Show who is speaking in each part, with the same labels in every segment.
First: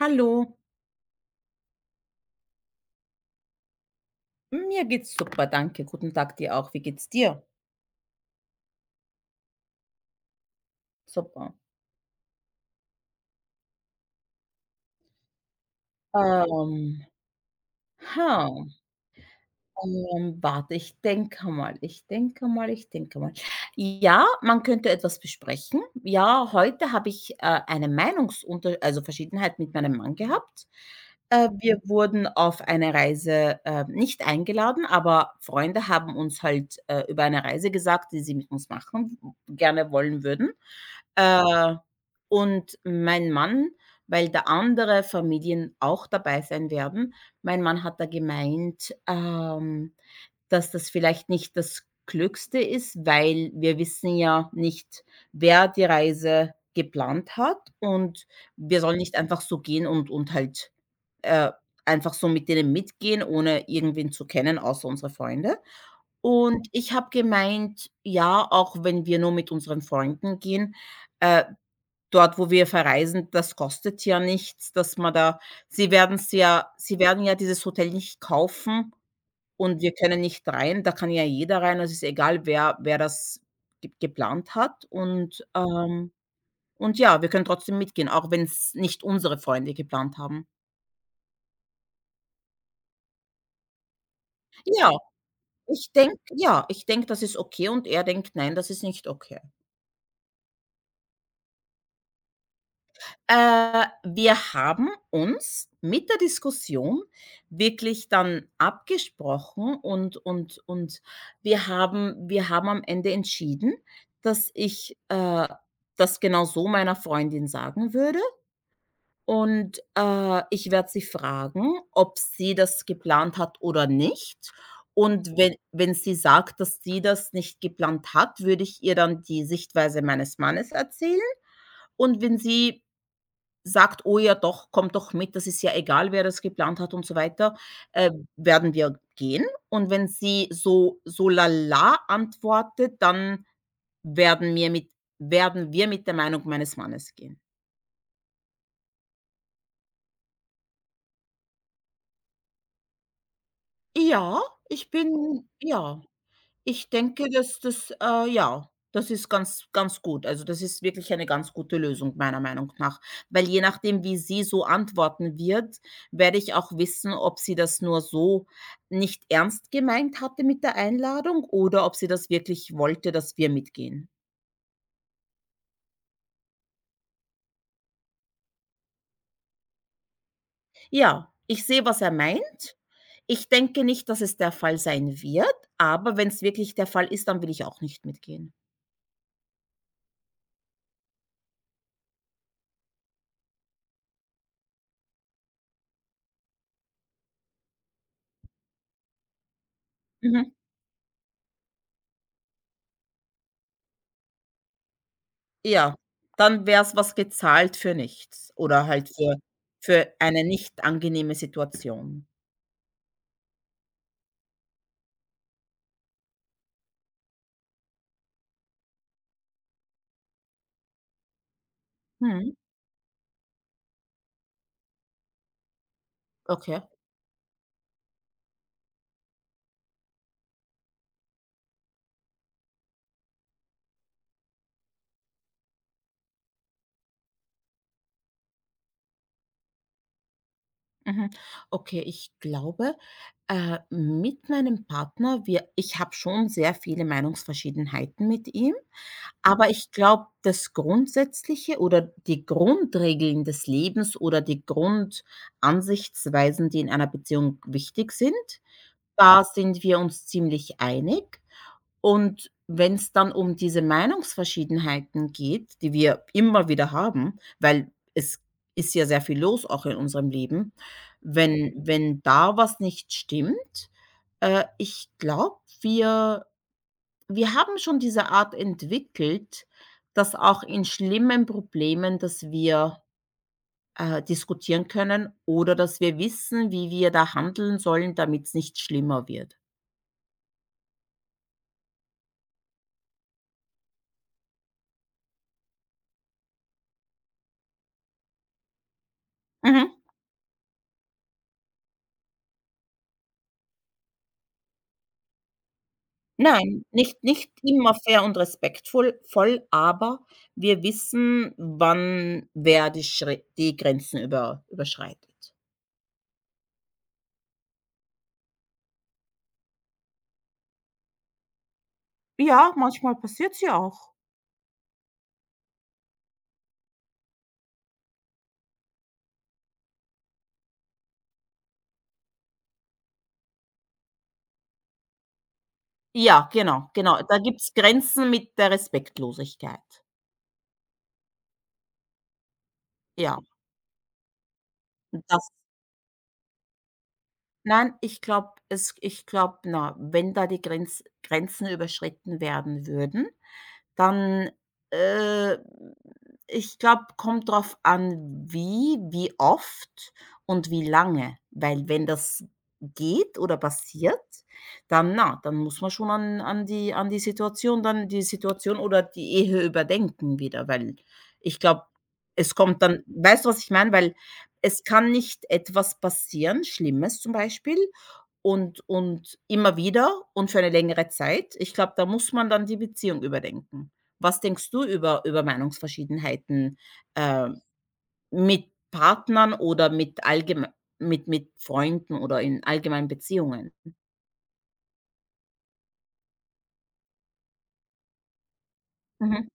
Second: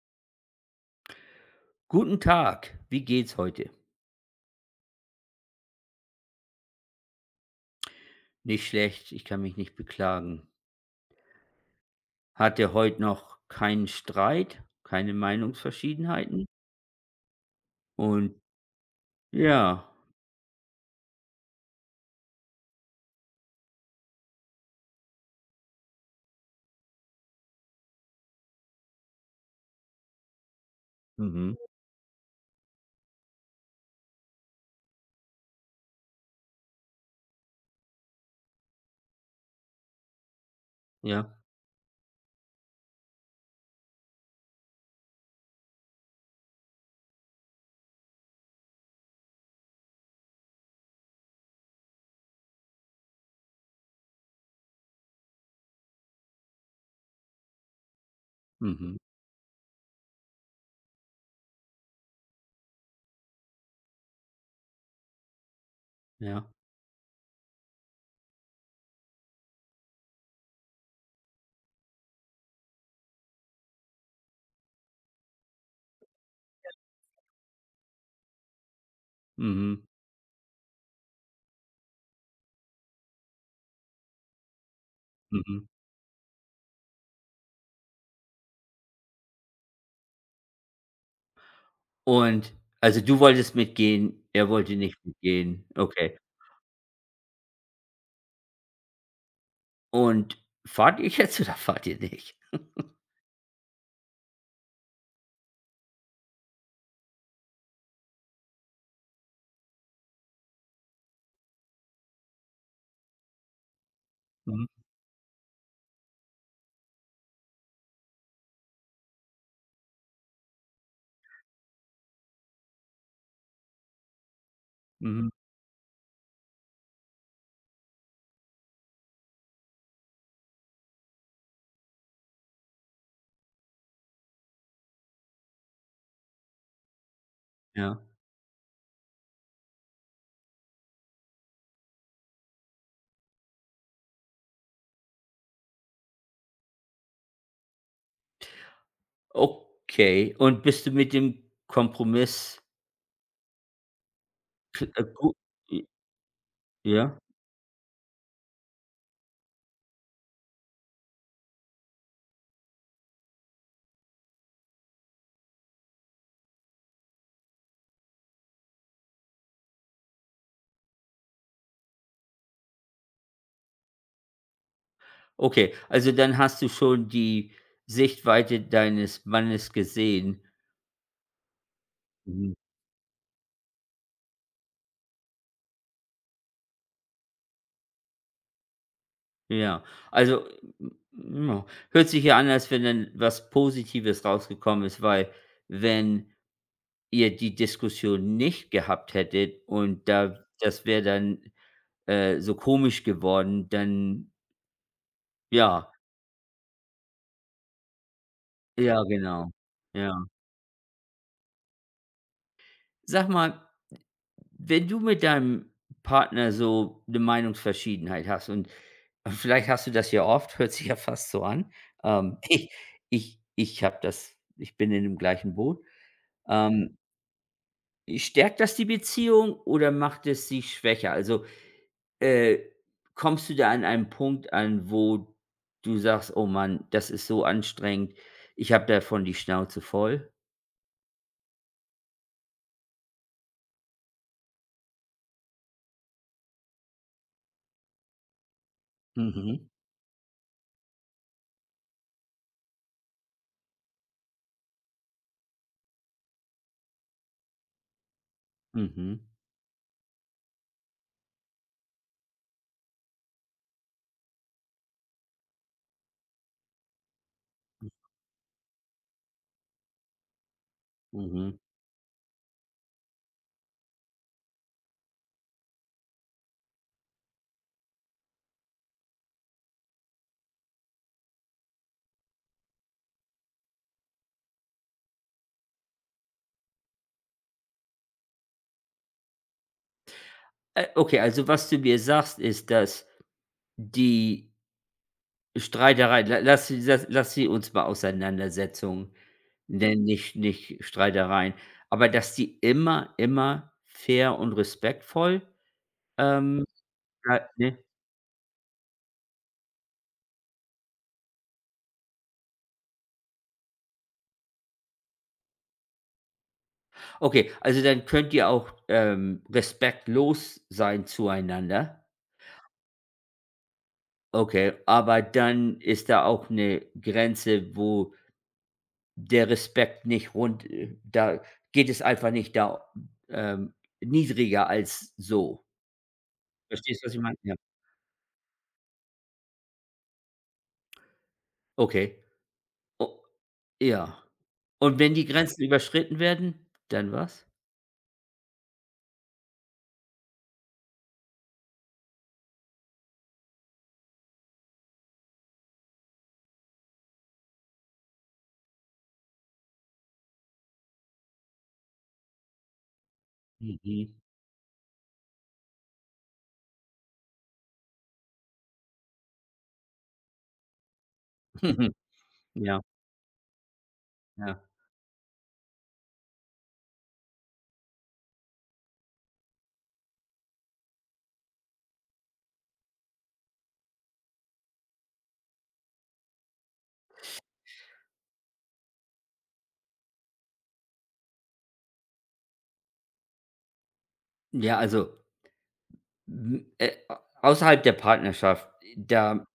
Speaker 1: Hallo,
Speaker 2: Guten Tag, wie geht's heute?
Speaker 1: mir geht's super, danke. Guten Tag dir auch. Wie geht's dir?
Speaker 2: Nicht schlecht, ich kann mich nicht beklagen.
Speaker 1: Super.
Speaker 2: Hatte heute noch keinen Streit, keine Meinungsverschiedenheiten
Speaker 1: Ähm,
Speaker 2: und
Speaker 1: ha,
Speaker 2: ja,
Speaker 1: Warte, ich denke mal, ich denke mal. Ja, man könnte etwas besprechen. Ja, heute habe ich eine Meinungsunter also Verschiedenheit mit meinem Mann gehabt.
Speaker 2: mhm,
Speaker 1: Wir wurden auf eine Reise, nicht eingeladen, aber Freunde haben uns halt, über eine Reise gesagt, die sie mit uns machen gerne wollen würden.
Speaker 2: ja,
Speaker 1: Äh, und mein Mann, weil da andere Familien auch dabei sein werden, mein Mann hat da gemeint, dass das vielleicht nicht das Klügste ist, weil wir wissen ja nicht, wer die Reise geplant hat und wir
Speaker 2: mhm,
Speaker 1: sollen nicht einfach so gehen und halt, äh, einfach so mit denen mitgehen, ohne irgendwen zu kennen, außer unsere Freunde.
Speaker 2: ja,
Speaker 1: Und ich habe gemeint, ja, auch wenn wir nur mit unseren Freunden gehen, äh, dort, wo wir verreisen, das kostet ja nichts, dass man da sie werden ja dieses Hotel nicht kaufen,
Speaker 2: mhm,
Speaker 1: und wir können nicht rein, da kann ja jeder rein. Also, es ist egal, wer das ge geplant hat, und
Speaker 2: mhm.
Speaker 1: und ja, wir können trotzdem mitgehen, auch wenn es nicht unsere Freunde geplant haben.
Speaker 2: Und also du wolltest mitgehen, er wollte
Speaker 1: Ja,
Speaker 2: nicht mitgehen. Okay.
Speaker 1: ja, ich denke, das ist okay und er denkt: „Nein, das ist nicht okay."
Speaker 2: Und fahrt ihr jetzt oder fahrt ihr nicht?
Speaker 1: Wir haben uns mit der Diskussion wirklich dann abgesprochen und wir haben am Ende entschieden, dass
Speaker 2: Mhm,
Speaker 1: ich, das genau so meiner Freundin sagen würde, und, ich werde sie fragen, ob sie das geplant hat oder nicht.
Speaker 2: mhm,
Speaker 1: Und wenn sie sagt, dass sie das nicht geplant hat, würde ich ihr dann die Sichtweise meines Mannes erzählen. Und wenn sie sagt: „Oh ja, doch, kommt doch mit, das ist ja egal, wer das geplant hat" und so weiter,
Speaker 2: ja.
Speaker 1: äh, werden wir gehen. Und wenn sie so lala antwortet, dann werden wir mit werden wir mit der Meinung meines Mannes gehen.
Speaker 2: Okay. Und bist du mit dem Kompromiss
Speaker 1: Ja, ich
Speaker 2: kl- äh, gu-
Speaker 1: bin ja. Ich
Speaker 2: ja?
Speaker 1: denke, dass das ja, das ist ganz ganz gut. Also, das ist wirklich eine ganz gute Lösung meiner Meinung nach, weil je nachdem, wie sie so antworten wird, werde ich auch wissen, ob sie das nur so nicht ernst gemeint hatte mit der Einladung oder ob sie das wirklich wollte, dass wir mitgehen.
Speaker 2: Okay, also dann hast du schon die Sichtweite deines Mannes gesehen.
Speaker 1: Ja, ich sehe, was er
Speaker 2: Mhm.
Speaker 1: meint. Ich denke nicht, dass es der Fall sein wird, aber wenn es wirklich der Fall ist, dann will ich auch nicht mitgehen.
Speaker 2: Ja, also m ja, hört sich ja an, als wenn dann was Positives rausgekommen ist, weil wenn ihr die Diskussion nicht gehabt hättet und da
Speaker 1: Mhm.
Speaker 2: das wäre dann, so komisch geworden, dann ja,
Speaker 1: Ja, dann wäre es was gezahlt für nichts oder
Speaker 2: ja,
Speaker 1: halt
Speaker 2: genau. Ja.
Speaker 1: für eine nicht angenehme Situation.
Speaker 2: Sag mal, wenn du mit deinem Partner so eine Meinungsverschiedenheit hast, und vielleicht hast du das ja oft, hört sich ja fast so an.
Speaker 1: Mhm,
Speaker 2: Ich ich ich habe das ich bin in dem gleichen Boot.
Speaker 1: okay.
Speaker 2: Ähm, Stärkt das die Beziehung oder macht es sie schwächer? Also, äh, kommst du da an einem Punkt an, wo du sagst: „Oh Mann, das ist so anstrengend. Ich habe davon die Schnauze voll?"
Speaker 1: Mhm. Okay, ich glaube, mit meinem Partner wir ich habe schon sehr viele Meinungsverschiedenheiten mit ihm,
Speaker 2: Mhm,
Speaker 1: aber ich glaube, das Grundsätzliche oder die Grundregeln des Lebens oder die Grundansichtsweisen, die in einer Beziehung wichtig sind,
Speaker 2: mhm,
Speaker 1: da sind wir uns ziemlich einig. Und wenn es dann um diese Meinungsverschiedenheiten geht, die wir immer wieder haben, weil es ist ja sehr viel los auch in unserem Leben,
Speaker 2: mhm.
Speaker 1: wenn da was nicht stimmt, ich glaube, wir haben schon diese Art entwickelt, dass auch in schlimmen Problemen, dass wir, diskutieren können oder dass wir wissen, wie wir da handeln sollen, damit es nicht schlimmer wird.
Speaker 2: Okay, also was du mir sagst, ist, dass die Streiterei, la lass sie lass lass sie uns mal Auseinandersetzungen
Speaker 1: Mhm.
Speaker 2: nennen, nicht Streitereien. Aber dass die immer, immer fair und respektvoll, ähm,
Speaker 1: Nein,
Speaker 2: ja,
Speaker 1: nicht
Speaker 2: ne?
Speaker 1: immer fair und respektvoll voll, aber wir wissen, wann wer die Grenzen überschreitet.
Speaker 2: Okay, also dann könnt ihr auch, respektlos sein zueinander.
Speaker 1: Ja, manchmal passiert ja auch.
Speaker 2: Okay, aber dann ist da auch eine Grenze, wo der Respekt nicht rund da geht es einfach nicht, da ähm, niedriger als so.
Speaker 1: Ja, genau,
Speaker 2: Verstehst du, was ich
Speaker 1: genau.
Speaker 2: meine?
Speaker 1: Da
Speaker 2: Ja.
Speaker 1: gibt's Grenzen mit der Respektlosigkeit.
Speaker 2: Okay. O
Speaker 1: Ja,
Speaker 2: Ja. Und wenn die
Speaker 1: das
Speaker 2: Grenzen überschritten werden, dann was?
Speaker 1: nein, ich glaube, na, wenn da die Grenz Grenzen überschritten werden würden, dann, äh, ich glaube, kommt drauf an, wie oft und wie lange. Weil wenn das geht oder
Speaker 2: Mhm.
Speaker 1: passiert, dann na, dann muss man schon an die Situation, dann die Situation oder die Ehe überdenken wieder, weil ich glaube, es
Speaker 2: Ja,
Speaker 1: kommt dann weißt du, was ich meine? Weil
Speaker 2: ja.
Speaker 1: es kann nicht etwas passieren, Schlimmes zum Beispiel, und immer wieder und für eine längere Zeit. Ich glaube, da muss man dann die Beziehung überdenken. Was denkst du über Meinungsverschiedenheiten, äh, mit Partnern oder mit allgeme mit Freunden oder in allgemeinen Beziehungen?
Speaker 2: Ja, also, hm, a außerhalb der Partnerschaft, da
Speaker 1: Mhm,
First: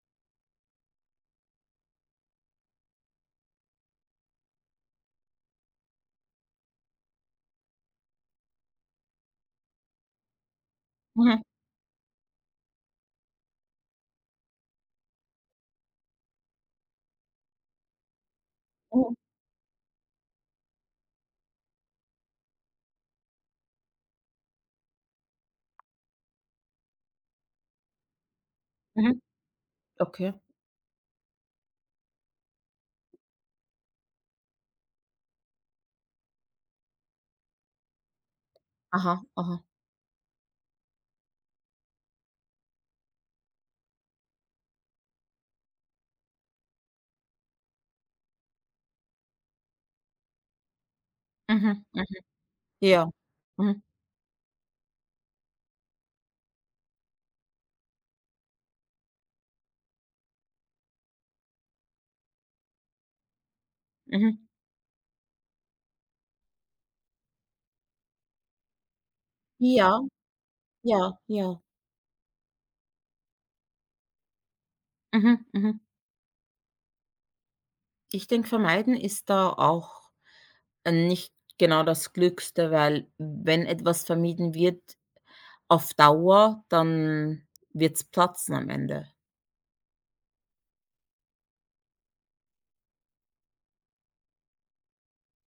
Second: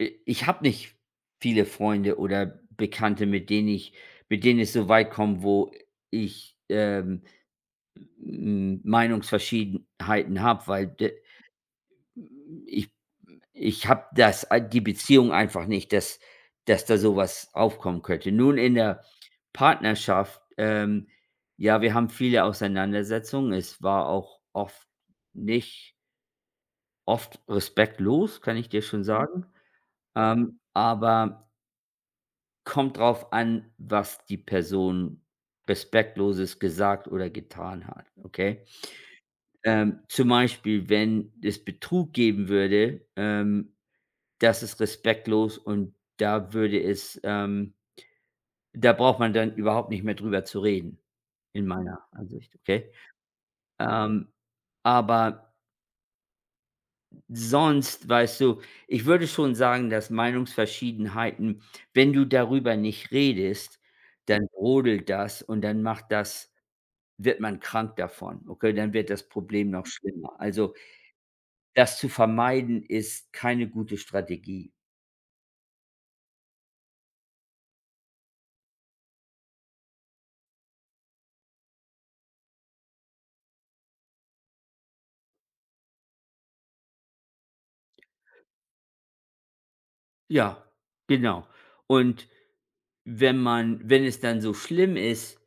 Speaker 2: i ich habe nicht viele Freunde oder Bekannte, mit denen es so weit kommt, wo ich, Meinungsverschiedenheiten habe, weil de
Speaker 1: mhm,
Speaker 2: ich Ich habe das die Beziehung einfach nicht, dass da sowas aufkommen könnte. Nun in der
Speaker 1: mhm,
Speaker 2: Partnerschaft, ja, wir haben viele Auseinandersetzungen. Es war auch oft nicht oft respektlos, kann ich dir schon
Speaker 1: mhm.
Speaker 2: sagen.
Speaker 1: Okay.
Speaker 2: Aber kommt drauf an, was die Person Respektloses gesagt oder getan hat, okay?
Speaker 1: Aha, aha.
Speaker 2: Zum Beispiel, wenn es Betrug geben würde, das ist respektlos und da würde es da braucht man dann überhaupt nicht mehr drüber zu reden, in
Speaker 1: Mhm,
Speaker 2: meiner
Speaker 1: mhm.
Speaker 2: Ansicht, okay?
Speaker 1: Ja. Mhm,
Speaker 2: Ähm, aber sonst, weißt du, ich würde schon sagen, dass Meinungsverschiedenheiten, wenn du darüber nicht redest, dann
Speaker 1: mhm.
Speaker 2: brodelt das und dann macht das wird man krank davon, okay? Dann wird das Problem noch
Speaker 1: Ja,
Speaker 2: schlimmer. Also,
Speaker 1: ja, ja.
Speaker 2: das zu vermeiden, ist keine gute Strategie.
Speaker 1: Mhm, mhm. Ich denke, vermeiden ist da auch, nicht genau das Glückste, weil wenn etwas vermieden wird auf Dauer, dann wird's platzen am Ende.
Speaker 2: Ja, genau. Und wenn man wenn es dann so schlimm ist,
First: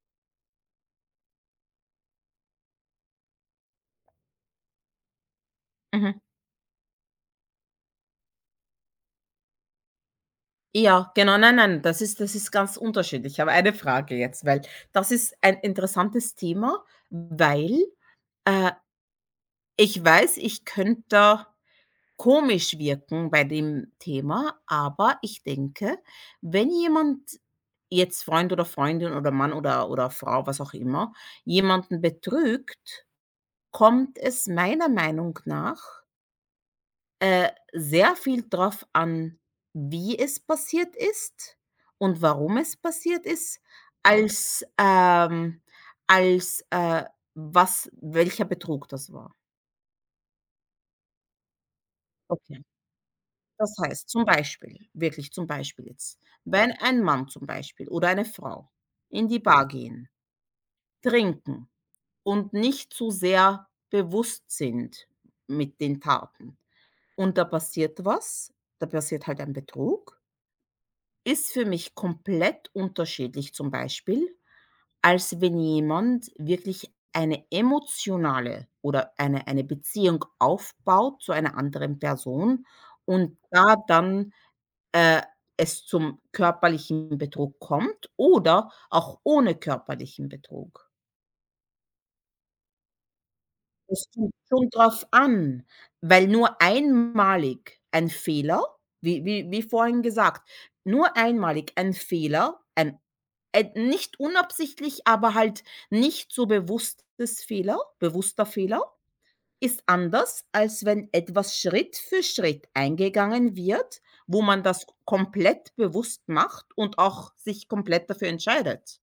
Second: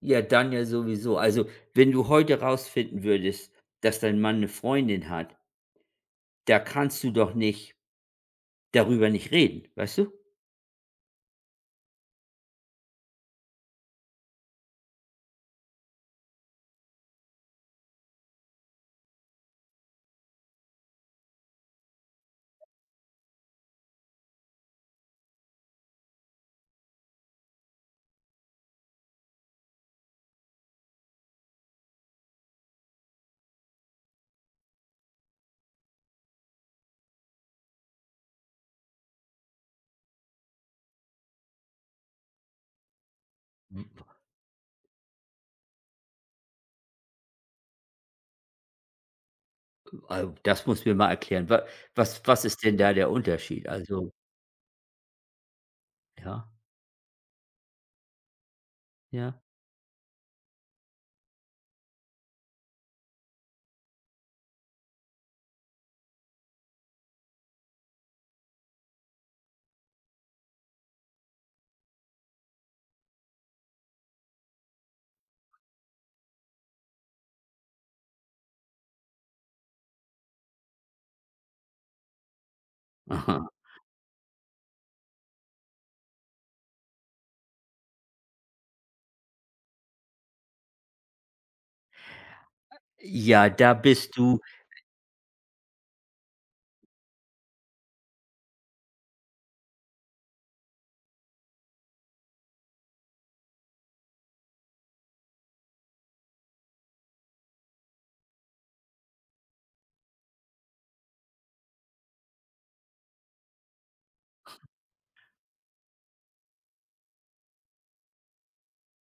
Speaker 2: ja, dann ja sowieso. Also, wenn du heute rausfinden würdest, dass dein Mann eine Freundin hat,
Speaker 1: Mhm.
Speaker 2: da kannst du doch nicht darüber nicht reden, weißt du?
Speaker 1: Ja, genau, nein, nein, das ist ganz unterschiedlich. Aber eine Frage jetzt, weil das ist ein interessantes Thema, weil, äh, ich weiß, ich könnte komisch wirken bei dem Thema, aber ich denke, wenn jemand jetzt Freund oder Freundin oder Mann oder Frau, was auch immer, jemanden betrügt, kommt es meiner Meinung nach sehr viel drauf an, wie es passiert ist und warum es passiert ist,
Speaker 2: Mhm.
Speaker 1: als, als, was welcher Betrug das war.
Speaker 2: Also, das musst du mir mal erklären. Wa was was
Speaker 1: Okay.
Speaker 2: ist denn da der Unterschied?
Speaker 1: Das heißt,
Speaker 2: Also,
Speaker 1: zum Beispiel, wirklich zum Beispiel jetzt,
Speaker 2: ja,
Speaker 1: wenn ein Mann zum Beispiel oder eine Frau in die
Speaker 2: ja.
Speaker 1: Bar gehen, trinken und nicht zu sehr bewusst sind mit den Taten und da passiert was, da passiert halt ein Betrug. Ist für mich komplett unterschiedlich zum Beispiel, als wenn jemand wirklich eine emotionale oder eine Beziehung aufbaut zu einer anderen Person und
Speaker 2: Aha.
Speaker 1: da dann, äh, es zum körperlichen Betrug kommt oder auch ohne körperlichen Betrug.
Speaker 2: Ja, da
Speaker 1: Es
Speaker 2: bist
Speaker 1: kommt
Speaker 2: du,
Speaker 1: schon drauf an, weil nur einmalig ein Fehler, wie vorhin gesagt, nur einmalig ein Fehler, ein nicht unabsichtlich, aber halt nicht so bewusstes Fehler bewusster Fehler ist anders, als wenn etwas Schritt für Schritt eingegangen wird, wo man das komplett bewusst macht und auch sich komplett dafür entscheidet.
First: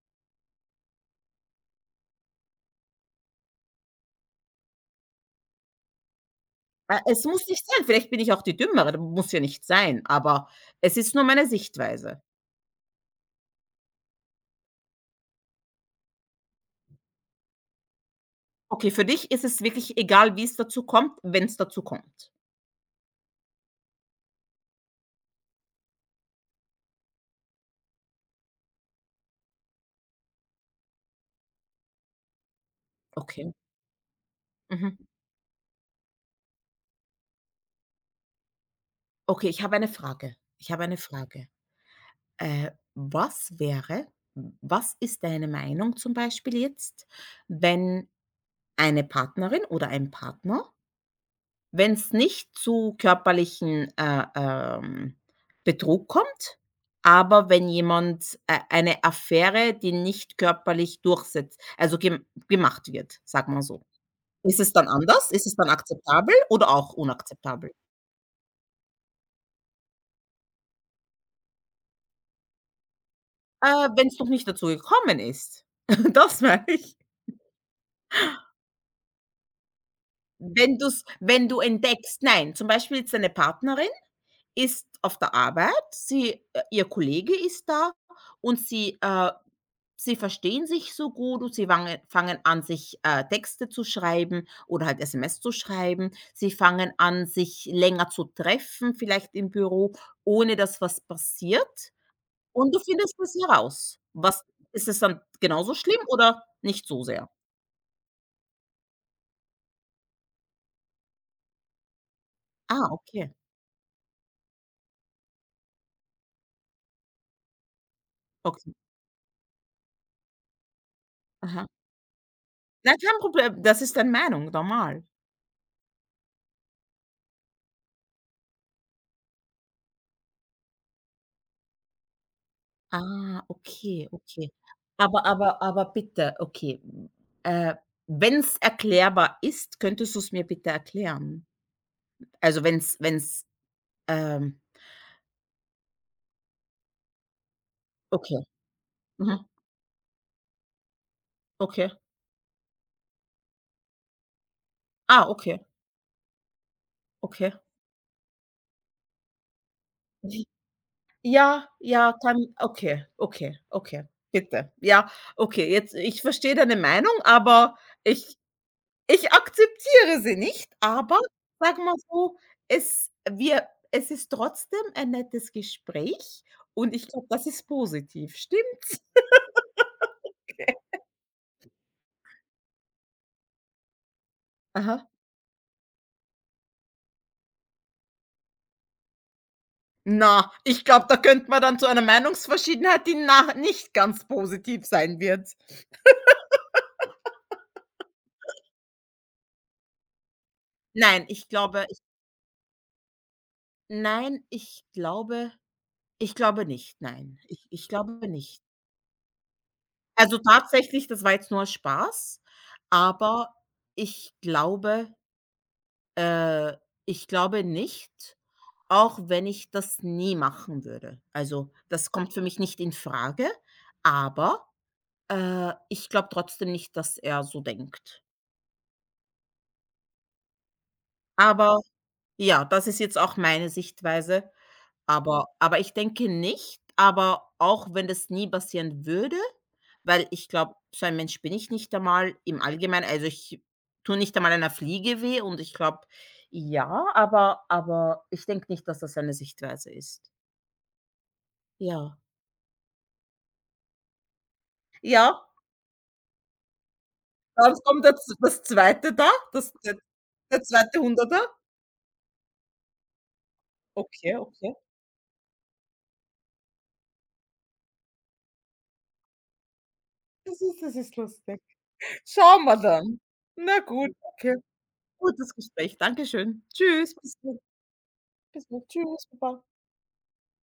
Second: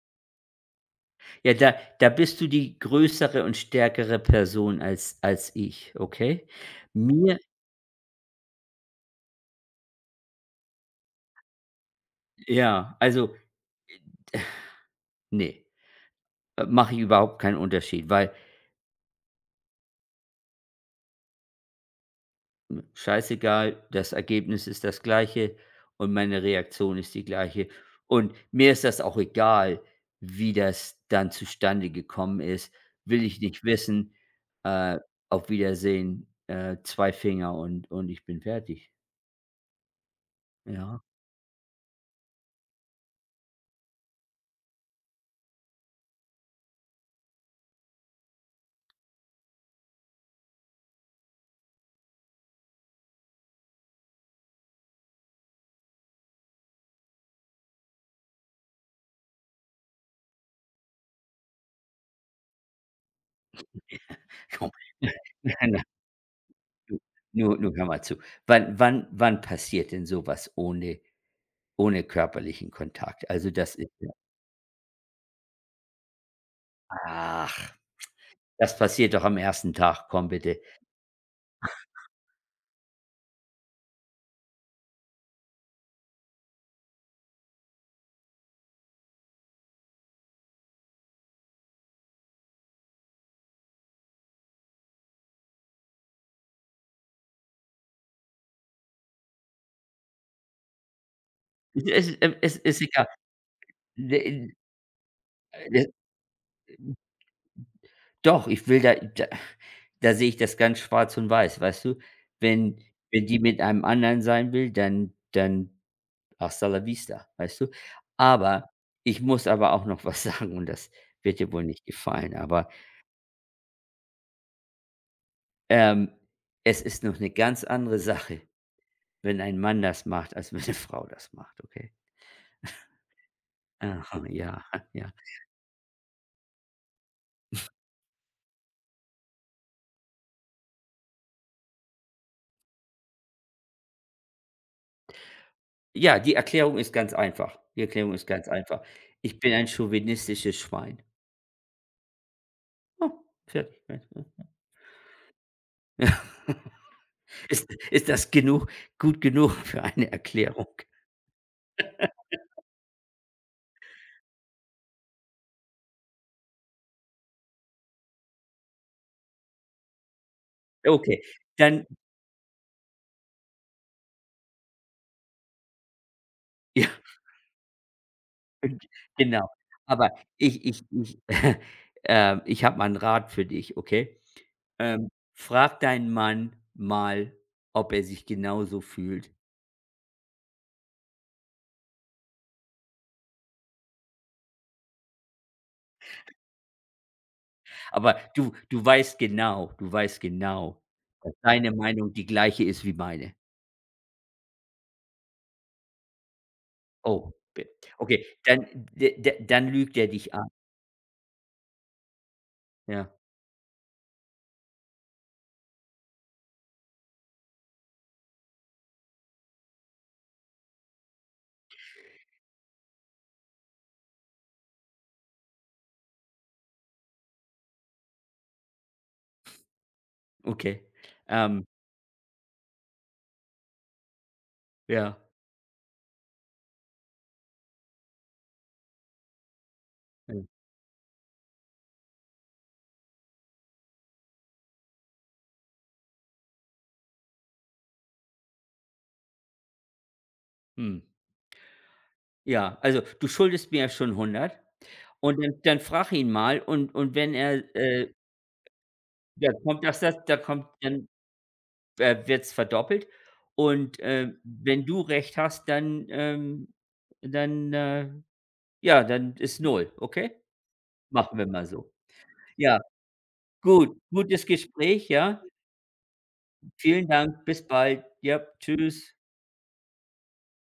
Speaker 2: ja, da bist du die größere und stärkere Person als ich, okay?
Speaker 1: Es
Speaker 2: Mir
Speaker 1: muss nicht sein, vielleicht bin ich auch die Dümmere, muss ja nicht sein, aber es ist nur meine Sichtweise.
Speaker 2: Ja, also, nee, mache ich überhaupt keinen Unterschied, weil
Speaker 1: Okay, für dich ist es wirklich egal, wie es dazu kommt, wenn es dazu kommt.
Speaker 2: Scheißegal, das Ergebnis ist das gleiche und meine Reaktion ist die gleiche. Und mir ist das auch egal, wie das dann zustande gekommen ist. Will ich
Speaker 1: Okay.
Speaker 2: nicht wissen.
Speaker 1: Mhm.
Speaker 2: Äh, auf Wiedersehen, 2 Finger und ich bin fertig.
Speaker 1: Okay, ich habe eine Frage. Ich habe eine
Speaker 2: Ja.
Speaker 1: Frage. Äh, was wäre Was ist deine Meinung zum Beispiel jetzt, wenn eine Partnerin oder ein Partner, wenn es nicht zu körperlichen, Betrug kommt, aber wenn jemand, eine Affäre, die nicht körperlich durchsetzt also gemacht wird, sagen wir so. Ist
Speaker 2: Komm.
Speaker 1: es dann anders? Ist es dann
Speaker 2: Nein, nein,
Speaker 1: akzeptabel oder auch
Speaker 2: du, nur
Speaker 1: unakzeptabel?
Speaker 2: nur hör mal zu. Wann passiert denn sowas ohne körperlichen Kontakt? Also, das ist
Speaker 1: Wenn
Speaker 2: ja
Speaker 1: es noch nicht dazu gekommen ist. Das meine ich.
Speaker 2: ach, das passiert doch am ersten Tag, komm bitte.
Speaker 1: Wenn du entdeckst, nein, zum Beispiel jetzt deine Partnerin ist auf der Arbeit, sie ihr Kollege ist da und sie verstehen sich so gut und sie wange fangen an, sich, Texte zu schreiben oder halt SMS zu schreiben. Sie fangen an, sich länger zu treffen, vielleicht im Büro, ohne dass was passiert,
Speaker 2: Es
Speaker 1: und du
Speaker 2: ist egal.
Speaker 1: findest das heraus. Was
Speaker 2: De
Speaker 1: ist es dann, genauso
Speaker 2: äh,
Speaker 1: schlimm oder nicht so sehr?
Speaker 2: Doch, ich will da da da sehe ich das ganz schwarz und weiß, weißt du? Wenn
Speaker 1: Ah,
Speaker 2: wenn
Speaker 1: okay.
Speaker 2: die mit einem anderen sein will, dann hasta la vista, weißt du? Aber
Speaker 1: Okay.
Speaker 2: ich muss aber auch noch was sagen, und das wird dir wohl
Speaker 1: Aha.
Speaker 2: nicht gefallen, aber,
Speaker 1: Nein, kein Problem. Das ist dann Meinung, normal.
Speaker 2: ähm, es ist noch 'ne ganz andere Sache, wenn ein Mann das macht, als wenn 'ne Frau das macht, okay?
Speaker 1: Ah, okay,
Speaker 2: Aha,
Speaker 1: okay.
Speaker 2: ja, ja.
Speaker 1: Aber bitte, okay, äh, wenn's erklärbar ist, könntest du es mir bitte erklären? Also, wenn wenn's wenn's, ähm
Speaker 2: Ja, die Erklärung ist ganz einfach. Die Erklärung ist
Speaker 1: okay,
Speaker 2: ganz einfach.
Speaker 1: mhm,
Speaker 2: Ich bin ein chauvinistisches Schwein.
Speaker 1: okay.
Speaker 2: Oh, fertig.
Speaker 1: Ah, okay,
Speaker 2: Ja.
Speaker 1: okay.
Speaker 2: Ist das genug gut genug für eine Erklärung?
Speaker 1: Ja, ja, kann okay, okay, okay, bitte. Ja, okay, jetzt ich verstehe deine Meinung, aber ich Ich akzeptiere sie nicht, aber
Speaker 2: Okay,
Speaker 1: sag
Speaker 2: dann
Speaker 1: mal so, es ist trotzdem ein nettes Gespräch
Speaker 2: ja,
Speaker 1: und ich glaube, das ist positiv, stimmt's?
Speaker 2: genau. Aber ich ich ich ich habe mal 'n Rat für dich, okay?
Speaker 1: Aha.
Speaker 2: Ähm, Frag deinen Mann mal, ob er sich genauso fühlt.
Speaker 1: Na, ich glaube, da könnte man dann zu einer Meinungsverschiedenheit, die nach nicht ganz positiv sein wird.
Speaker 2: Aber du weißt genau,
Speaker 1: Nein,
Speaker 2: dass
Speaker 1: ich
Speaker 2: deine
Speaker 1: glaube ich
Speaker 2: Meinung die gleiche ist wie meine.
Speaker 1: nein, ich glaube nicht,
Speaker 2: Oh,
Speaker 1: nein.
Speaker 2: be
Speaker 1: Ich
Speaker 2: Okay,
Speaker 1: glaube
Speaker 2: dann
Speaker 1: nicht.
Speaker 2: d d dann lügt er dich
Speaker 1: Also,
Speaker 2: an.
Speaker 1: tatsächlich, das war jetzt nur Spaß,
Speaker 2: Ja,
Speaker 1: aber ich glaube Äh, ich glaube nicht, auch wenn ich das nie machen würde. Also, das kommt für mich nicht in Frage. Aber, ich glaube trotzdem nicht, dass er so denkt.
Speaker 2: okay. Ähm,
Speaker 1: Aber ja, das ist jetzt auch meine Sichtweise.
Speaker 2: ja,
Speaker 1: Aber ich denke nicht, aber auch wenn das nie passieren würde, weil
Speaker 2: ja,
Speaker 1: ich glaube, so ein Mensch bin ich nicht einmal im Allgemeinen. Also, ich tue nicht einmal einer Fliege weh und ich glaube ja, aber ich denke nicht, dass das eine Sichtweise ist.
Speaker 2: mhm.
Speaker 1: Ja.
Speaker 2: Ja, also, du schuldest mir ja schon 100, und
Speaker 1: Ja,
Speaker 2: dann frag ihn mal, und wenn er,
Speaker 1: dann kommt das zweite da,
Speaker 2: ja,
Speaker 1: das
Speaker 2: kommt
Speaker 1: der
Speaker 2: das das da
Speaker 1: der
Speaker 2: kommt
Speaker 1: 2.
Speaker 2: dann,
Speaker 1: 100.
Speaker 2: wird's verdoppelt, und,
Speaker 1: Okay, okay.
Speaker 2: wenn du recht hast, dann, äh ja, dann ist null, okay?
Speaker 1: Das ist
Speaker 2: Machen wir
Speaker 1: lustig.
Speaker 2: mal so.
Speaker 1: Schauen wir
Speaker 2: Ja,
Speaker 1: dann. Na
Speaker 2: gut,
Speaker 1: gut,
Speaker 2: gutes
Speaker 1: okay.
Speaker 2: Gespräch, ja.
Speaker 1: Gutes Gespräch. Dankeschön.
Speaker 2: Vielen
Speaker 1: Tschüss, bis
Speaker 2: Dank,
Speaker 1: dann.
Speaker 2: bis bald. Ja,
Speaker 1: Bis dann.
Speaker 2: tschüss.
Speaker 1: Tschüss, baba.